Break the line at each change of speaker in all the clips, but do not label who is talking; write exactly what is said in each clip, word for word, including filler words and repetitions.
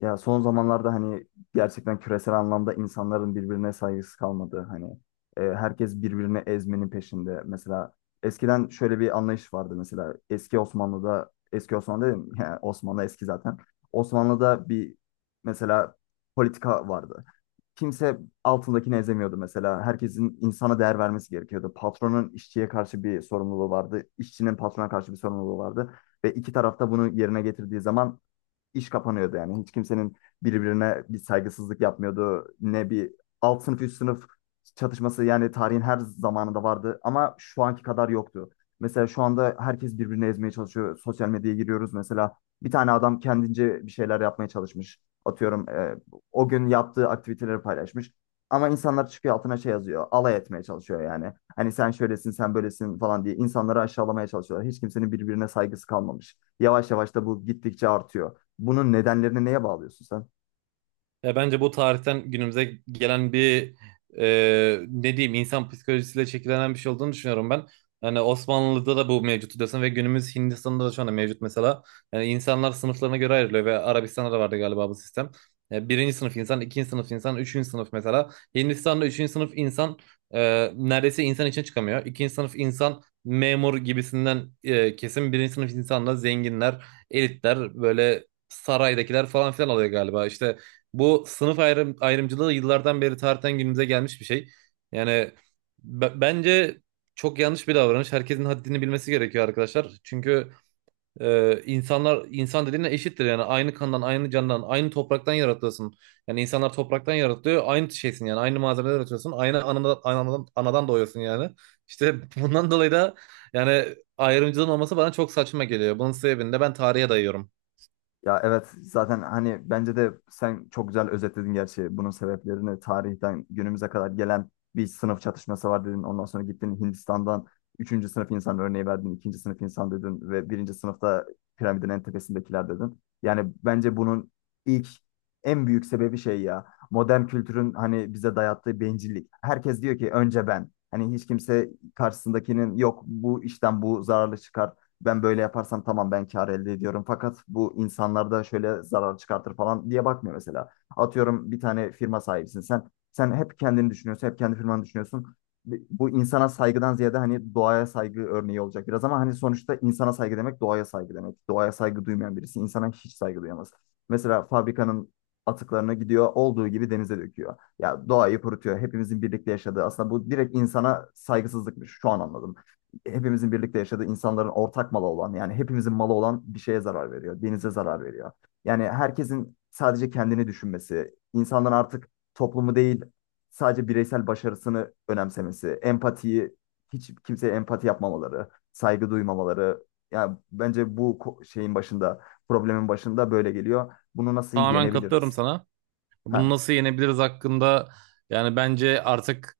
Ya son zamanlarda hani gerçekten küresel anlamda insanların birbirine saygısı kalmadı. Hani e, herkes birbirini ezmenin peşinde. Mesela eskiden şöyle bir anlayış vardı, mesela eski Osmanlı'da. Eski Osmanlı dedim, yani Osmanlı eski zaten. Osmanlı'da bir mesela politika vardı. Kimse altındakini ezemiyordu mesela. Herkesin insana değer vermesi gerekiyordu. Patronun işçiye karşı bir sorumluluğu vardı. İşçinin patrona karşı bir sorumluluğu vardı. Ve iki taraf da bunu yerine getirdiği zaman iş kapanıyordu yani. Hiç kimsenin birbirine bir saygısızlık yapmıyordu. Ne bir alt sınıf üst sınıf çatışması, yani tarihin her zamanında vardı ama şu anki kadar yoktu. Mesela şu anda herkes birbirini ezmeye çalışıyor. Sosyal medyaya giriyoruz mesela. Bir tane adam kendince bir şeyler yapmaya çalışmış. Atıyorum, e, o gün yaptığı aktiviteleri paylaşmış. Ama insanlar çıkıyor altına şey yazıyor. Alay etmeye çalışıyor yani. Hani sen şöylesin, sen böylesin falan diye insanları aşağılamaya çalışıyorlar. Hiç kimsenin birbirine saygısı kalmamış. Yavaş yavaş da bu gittikçe artıyor. Bunun nedenlerini neye bağlıyorsun sen?
Ya bence bu tarihten günümüze gelen bir e, ne diyeyim insan psikolojisiyle şekillenen bir şey olduğunu düşünüyorum ben. Yani Osmanlı'da da bu mevcut diyorsun ve günümüz Hindistan'da da şu anda mevcut mesela. Yani insanlar sınıflarına göre ayrılıyor ve Arabistan'da da vardı galiba bu sistem. E, birinci sınıf insan, ikinci sınıf insan, üçüncü sınıf mesela. Hindistan'da üçüncü sınıf insan e, neredeyse insan için çıkamıyor. İkinci sınıf insan memur gibisinden e, kesim. Birinci sınıf insanla zenginler, elitler, böyle saraydakiler falan filan oluyor galiba. İşte bu sınıf ayrım, ayrımcılığı yıllardan beri tarihten günümüze gelmiş bir şey. Yani b- bence çok yanlış bir davranış. Herkesin haddini bilmesi gerekiyor arkadaşlar. Çünkü e, insanlar insan dediğine eşittir. Yani aynı kandan, aynı candan, aynı topraktan yaratılıyorsun. Yani insanlar topraktan yaratılıyor. Aynı şeysin yani. Aynı malzemeden yaratıyorsun. Aynı anadan, anadan, anadan doğuyorsun yani. İşte bundan dolayı da yani ayrımcılığın olması bana çok saçma geliyor. Bunun sebebini de ben tarihe dayıyorum.
Ya evet, zaten hani bence de sen çok güzel özetledin. Gerçi bunun sebeplerini tarihten günümüze kadar gelen bir sınıf çatışması var dedin. Ondan sonra gittin Hindistan'dan üçüncü sınıf insan örneği verdin, ikinci sınıf insan dedin ve birinci sınıfta piramidin en tepesindekiler dedin. Yani bence bunun ilk en büyük sebebi şey, ya modern kültürün hani bize dayattığı bencillik. Herkes diyor ki önce ben. Hani hiç kimse karşısındakinin yok, bu işten bu zararlı çıkar, ben böyle yaparsam tamam ben kar elde ediyorum fakat bu insanlarda şöyle zarar çıkartır falan diye bakmıyor mesela. Atıyorum bir tane firma sahibisin sen. Sen hep kendini düşünüyorsun, hep kendi firmanı düşünüyorsun. Bu insana saygıdan ziyade hani doğaya saygı örneği olacak biraz ama hani sonuçta insana saygı demek doğaya saygı demek. Doğaya saygı duymayan birisi insana hiç saygı duyamaz. Mesela fabrikanın atıklarını gidiyor olduğu gibi denize döküyor. Ya doğayı kurutuyor. Hepimizin birlikte yaşadığı, aslında bu direkt insana saygısızlıkmış. Şu an anladım, hepimizin birlikte yaşadığı, insanların ortak malı olan, yani hepimizin malı olan bir şeye zarar veriyor. Denize zarar veriyor. Yani herkesin sadece kendini düşünmesi, insanların artık toplumu değil sadece bireysel başarısını önemsemesi, empatiyi, hiç kimseye empati yapmamaları, saygı duymamaları. Yani bence bu ko- şeyin başında, problemin başında böyle geliyor. Bunu nasıl
Tamamen katılıyorum
yenebiliriz?
sana. Bunu
Ha.
nasıl yenebiliriz hakkında yani bence artık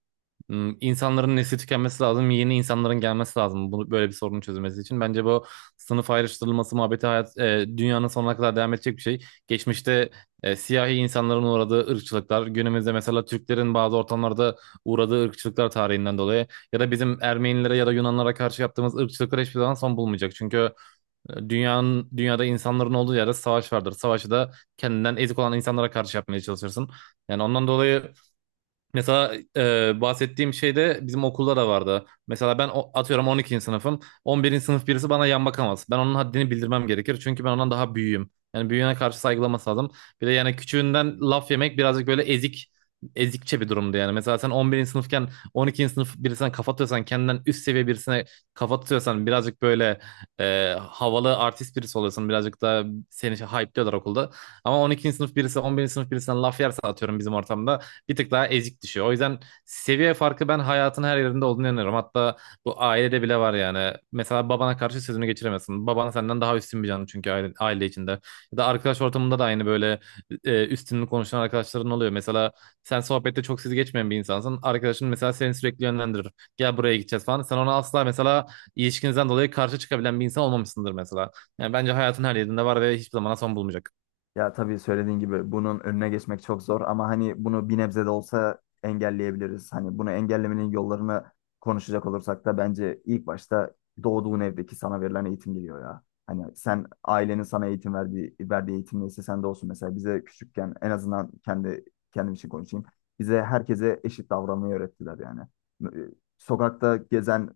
m, insanların nesli tükenmesi lazım. Yeni insanların gelmesi lazım. Bunu böyle bir sorunun çözülmesi için. Bence bu sınıf ayrıştırılması muhabbeti hayat e, dünyanın sonuna kadar devam edecek bir şey. Geçmişte e, siyahi insanların uğradığı ırkçılıklar, günümüzde mesela Türklerin bazı ortamlarda uğradığı ırkçılıklar tarihinden dolayı ya da bizim Ermenilere ya da Yunanlara karşı yaptığımız ırkçılıklar hiçbir zaman son bulmayacak. Çünkü Dünyanın, dünyada insanların olduğu yerde savaş vardır. Savaşı da kendinden ezik olan insanlara karşı yapmaya çalışırsın. Yani ondan dolayı mesela e, bahsettiğim şey de bizim okulda da vardı. Mesela ben o- atıyorum on ikinci sınıfım. on birinci sınıf birisi bana yan bakamaz. Ben onun haddini bildirmem gerekir. Çünkü ben ondan daha büyüğüm. Yani büyüğüne karşı saygılaması lazım. Bir de yani küçüğünden laf yemek birazcık böyle ezik ezikçe bir durumdu yani. Mesela sen on birinci sınıfken on ikinci sınıf birisine kafa tutuyorsan kendinden üst seviye birisine kafa tutuyorsan birazcık böyle e, havalı artist birisi oluyorsun. Birazcık da seni şey hype'liyorlar okulda. Ama on ikinci sınıf birisi on birinci sınıf birisinden laf yerse atıyorum bizim ortamda bir tık daha ezik düşüyor. O yüzden seviye farkı ben hayatın her yerinde olduğunu inanıyorum. Hatta bu ailede bile var yani. Mesela babana karşı sözünü geçiremezsin. Baban senden daha üstün bir canlı çünkü aile, aile içinde. Ya da arkadaş ortamında da aynı böyle e, üstünlük konuşan arkadaşların oluyor. Mesela sen sohbette çok sizi geçmeyen bir insansın. Arkadaşın mesela seni sürekli yönlendirir. Gel buraya gideceğiz falan. Sen ona asla mesela ilişkinizden dolayı karşı çıkabilen bir insan olmamışsındır mesela. Yani bence hayatın her yerinde var ve hiçbir zaman son bulmayacak.
Ya tabii söylediğin gibi bunun önüne geçmek çok zor ama hani bunu bir nebze de olsa engelleyebiliriz. Hani bunu engellemenin yollarını konuşacak olursak da bence ilk başta doğduğun evdeki sana verilen eğitim geliyor ya. Hani sen ailenin sana eğitim verdiği, verdiği eğitim neyse sende olsun. Mesela bize küçükken, en azından kendi kendim için konuşayım, bize herkese eşit davranmayı öğrettiler yani. Ee, Sokakta gezen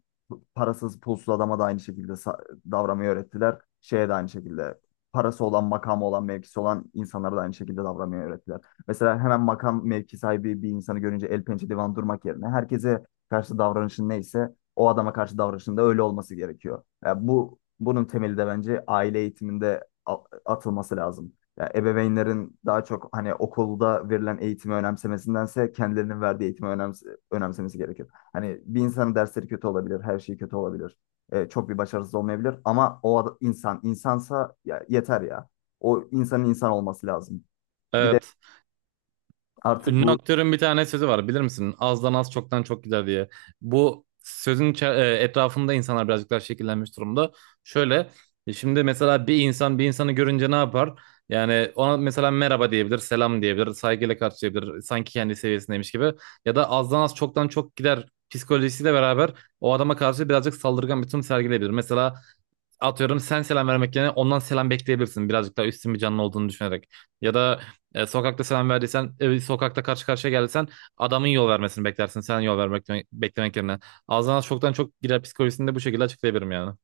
parasız pulsuz adama da aynı şekilde sa- davranmayı öğrettiler. Şeye de aynı şekilde, parası olan, makamı olan, mevkisi olan insanlara da aynı şekilde davranmayı öğrettiler. Mesela hemen makam mevki sahibi bir insanı görünce el pençe divan durmak yerine, herkese karşı davranışın neyse o adama karşı davranışın da öyle olması gerekiyor. Ya bu, bunun temeli de bence aile eğitiminde a- atılması lazım. Ya ebeveynlerin daha çok hani okulda verilen eğitimi önemsemesindense kendilerinin verdiği eğitimi önems- önemsemesi gerekiyor. Hani bir insanın dersleri kötü olabilir, her şey kötü olabilir. E, çok bir başarısız olmayabilir ama o insan insansa ya, yeter ya. O insanın insan olması lazım. Bir de
Evet.
artık
Ünlü
bu,
aktörün bir tane sözü var bilir misin? Azdan az çoktan çok gider diye. Bu sözün içe- e, etrafında insanlar birazcık daha şekillenmiş durumda. Şöyle e, şimdi mesela bir insan bir insanı görünce ne yapar? Yani ona mesela merhaba diyebilir, selam diyebilir, saygıyla karşılayabilir. Sanki kendi seviyesindeymiş gibi. Ya da azdan az çoktan çok gider psikolojisiyle beraber o adama karşı birazcık saldırgan bir tutum sergileyebilir. Mesela atıyorum sen selam vermek yerine ondan selam bekleyebilirsin. Birazcık daha üstün bir canlı olduğunu düşünerek. Ya da e, sokakta selam verdiysen, e, sokakta karşı karşıya geldiysen adamın yol vermesini beklersin. Sen yol vermek beklemek yerine. Ağzından çoktan çok girer psikolojisini de bu şekilde açıklayabilirim yani.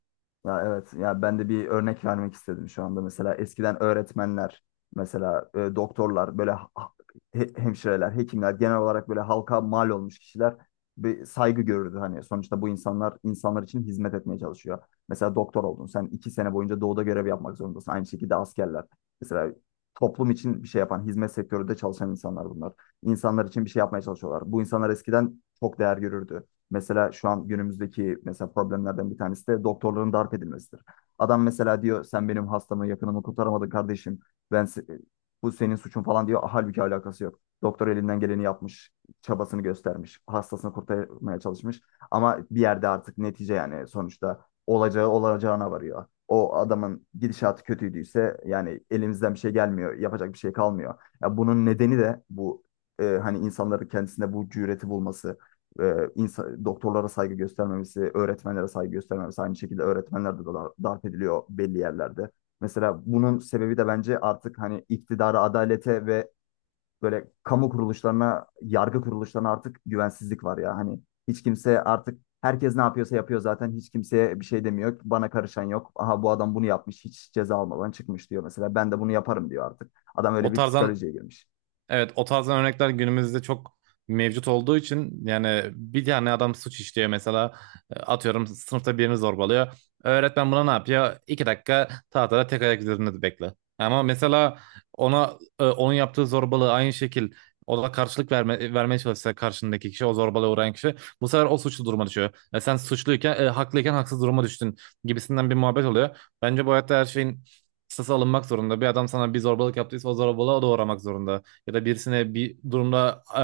ya evet ya, ben de bir örnek vermek istedim. Şu anda mesela eskiden öğretmenler, mesela e, doktorlar, böyle ha- ha- he- hemşireler, hekimler, genel olarak böyle halka mal olmuş kişiler bir saygı görürdü. Hani sonuçta bu insanlar insanlar için hizmet etmeye çalışıyor. Mesela doktor oldun, sen iki sene boyunca doğuda görev yapmak zorundasın. Aynı şekilde askerler, mesela toplum için bir şey yapan hizmet sektöründe çalışan insanlar bunlar. İnsanlar için bir şey yapmaya çalışıyorlar. Bu insanlar eskiden çok değer görürdü. Mesela şu an günümüzdeki mesela problemlerden bir tanesi de doktorların darp edilmesidir. Adam mesela diyor sen benim hastamı, yakınımı kurtaramadın kardeşim. Ben se- Bu senin suçun falan diyor. Halbuki alakası yok. Doktor elinden geleni yapmış, çabasını göstermiş, hastasını kurtarmaya çalışmış. Ama bir yerde artık netice, yani sonuçta olacağı olacağına varıyor. O adamın gidişatı kötüydüyse, yani elimizden bir şey gelmiyor, yapacak bir şey kalmıyor. Ya bunun nedeni de bu e, hani insanların kendisinde bu cüreti bulması, e, insa- doktorlara saygı göstermemesi, öğretmenlere saygı göstermemesi. Aynı şekilde öğretmenler de dar- darp ediliyor belli yerlerde. Mesela bunun sebebi de bence artık hani iktidara, adalete ve böyle kamu kuruluşlarına, yargı kuruluşlarına artık güvensizlik var ya. Hani hiç kimse artık, herkes ne yapıyorsa yapıyor zaten. Hiç kimseye bir şey demiyor. Bana karışan yok. Aha bu adam bunu yapmış, hiç ceza almadan çıkmış diyor mesela. Ben de bunu yaparım diyor artık. Adam öyle
O
bir
tarzdan
psikolojiye girmiş.
Evet, o tarzdan örnekler günümüzde çok mevcut olduğu için yani bir tane adam suç işliyor mesela. E, atıyorum sınıfta birini zorbalıyor. Öğretmen buna ne yapıyor? İki dakika tahtada tek ayak üzerinde bekle. Ama mesela ona e, onun yaptığı zorbalığı aynı şekil o da karşılık verme, vermeye çalışsa karşındaki kişi, o zorbalığa uğrayan kişi, bu sefer o suçlu duruma düşüyor. E, sen suçluyken e, haklıyken haksız duruma düştün gibisinden bir muhabbet oluyor. Bence bu hayatta her şeyin kısası alınmak zorunda. Bir adam sana bir zorbalık yaptıysa o zorbalığa o da uğramak zorunda ya da birisine bir durumda e,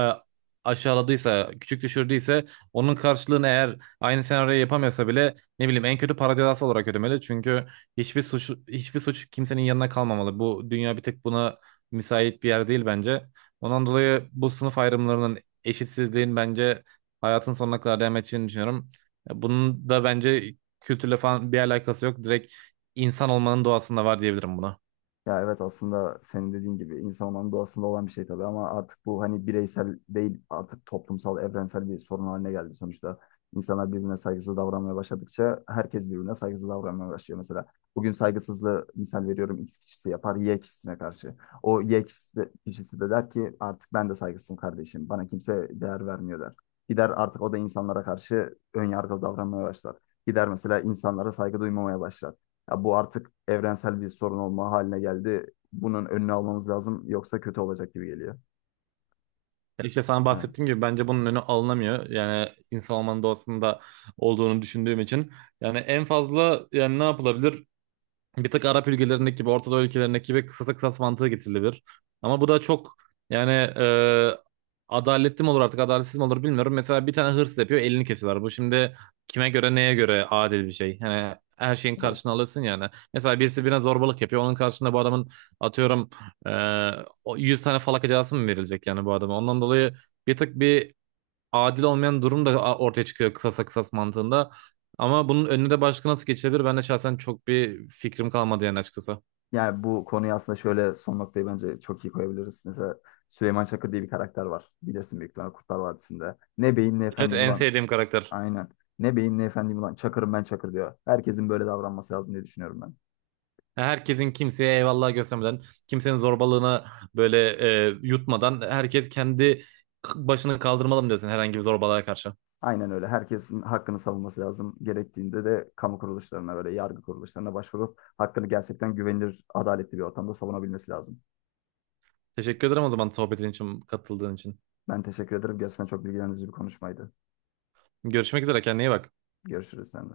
aşağıladıysa, küçük düşürdüyse onun karşılığını, eğer aynı senaryoyu yapamıyorsa bile, ne bileyim, en kötü para cezası olarak ödemeli. Çünkü hiçbir suç hiçbir suç kimsenin yanına kalmamalı. Bu dünya bir tek buna müsait bir yer değil bence. Ondan dolayı bu sınıf ayrımlarının, eşitsizliğin bence hayatın sonuna kadar devam edeceğini düşünüyorum. Bunun da bence kültürle falan bir alakası yok. Direkt insan olmanın doğasında var diyebilirim buna.
Ya evet, aslında senin dediğin gibi insan olmanın doğasında olan bir şey tabii, ama artık bu hani bireysel değil, artık toplumsal, evrensel bir sorun haline geldi sonuçta. İnsanlar birbirine saygısız davranmaya başladıkça herkes birbirine saygısız davranmaya başlıyor mesela. Bugün saygısızlığı misal veriyorum, X kişisi yapar Y kişisine karşı. O Y kişisi de, kişisi de der ki artık ben de saygısızım kardeşim, bana kimse değer vermiyor der. Gider artık o da insanlara karşı ön yargılı davranmaya başlar. Gider mesela insanlara saygı duymamaya başlar. Ya bu artık evrensel bir sorun olma haline geldi. Bunun önünü almamız lazım yoksa kötü olacak gibi geliyor.
Ya İşte sana
He.
bahsettiğim gibi bence bunun önü alınamıyor. Yani insan olmanın doğasında olduğunu düşündüğüm için. Yani en fazla yani ne yapılabilir? Bir tık Arap ülkelerindeki gibi, Orta Doğu ülkelerindeki gibi kısasa kısas mantığı getirilebilir. Ama bu da çok yani e, adaletli mi olur artık adaletsiz mi olur bilmiyorum. Mesela bir tane hırsız yapıyor, elini kesiyorlar. Bu şimdi kime göre neye göre adil bir şey. Yani her şeyin
Evet.
karşına alırsın yani. Mesela birisi birine zorbalık yapıyor. Onun karşında bu adamın atıyorum e, o yüz tane falaka cezası mı verilecek yani bu adama. Ondan dolayı bir tık bir adil olmayan durum da ortaya çıkıyor kısasa kısas mantığında. Ama bunun önüne de başka nasıl geçilebilir? Ben de şahsen çok bir fikrim kalmadı yani açıkçası.
Yani bu konuyu aslında şöyle, son noktayı bence çok iyi koyabiliriz. Mesela Süleyman Çakır diye bir karakter var, bilirsin büyük ihtimalle, Kurtlar Vadisi'nde. Ne beyim ne
Evet,
efendim
en
ulan.
sevdiğim karakter.
Aynen. Ne beyim ne efendim ulan. Çakırım ben, Çakır diyor. Herkesin böyle davranması lazım diye düşünüyorum ben.
Herkesin kimseye eyvallah göstermeden, kimsenin zorbalığına böyle e, yutmadan herkes kendi başını kaldırmalı mı diyorsun herhangi bir zorbalığa karşı.
Aynen öyle. Herkesin hakkını savunması lazım. Gerektiğinde de kamu kuruluşlarına, böyle yargı kuruluşlarına başvurup hakkını gerçekten güvenilir, adaletli bir ortamda savunabilmesi lazım.
Teşekkür ederim o zaman sohbetin için, katıldığın için.
Ben teşekkür ederim. Gerçekten çok bilgilendirici bir konuşmaydı.
Görüşmek üzere, kendine iyi bak.
Görüşürüz seninle.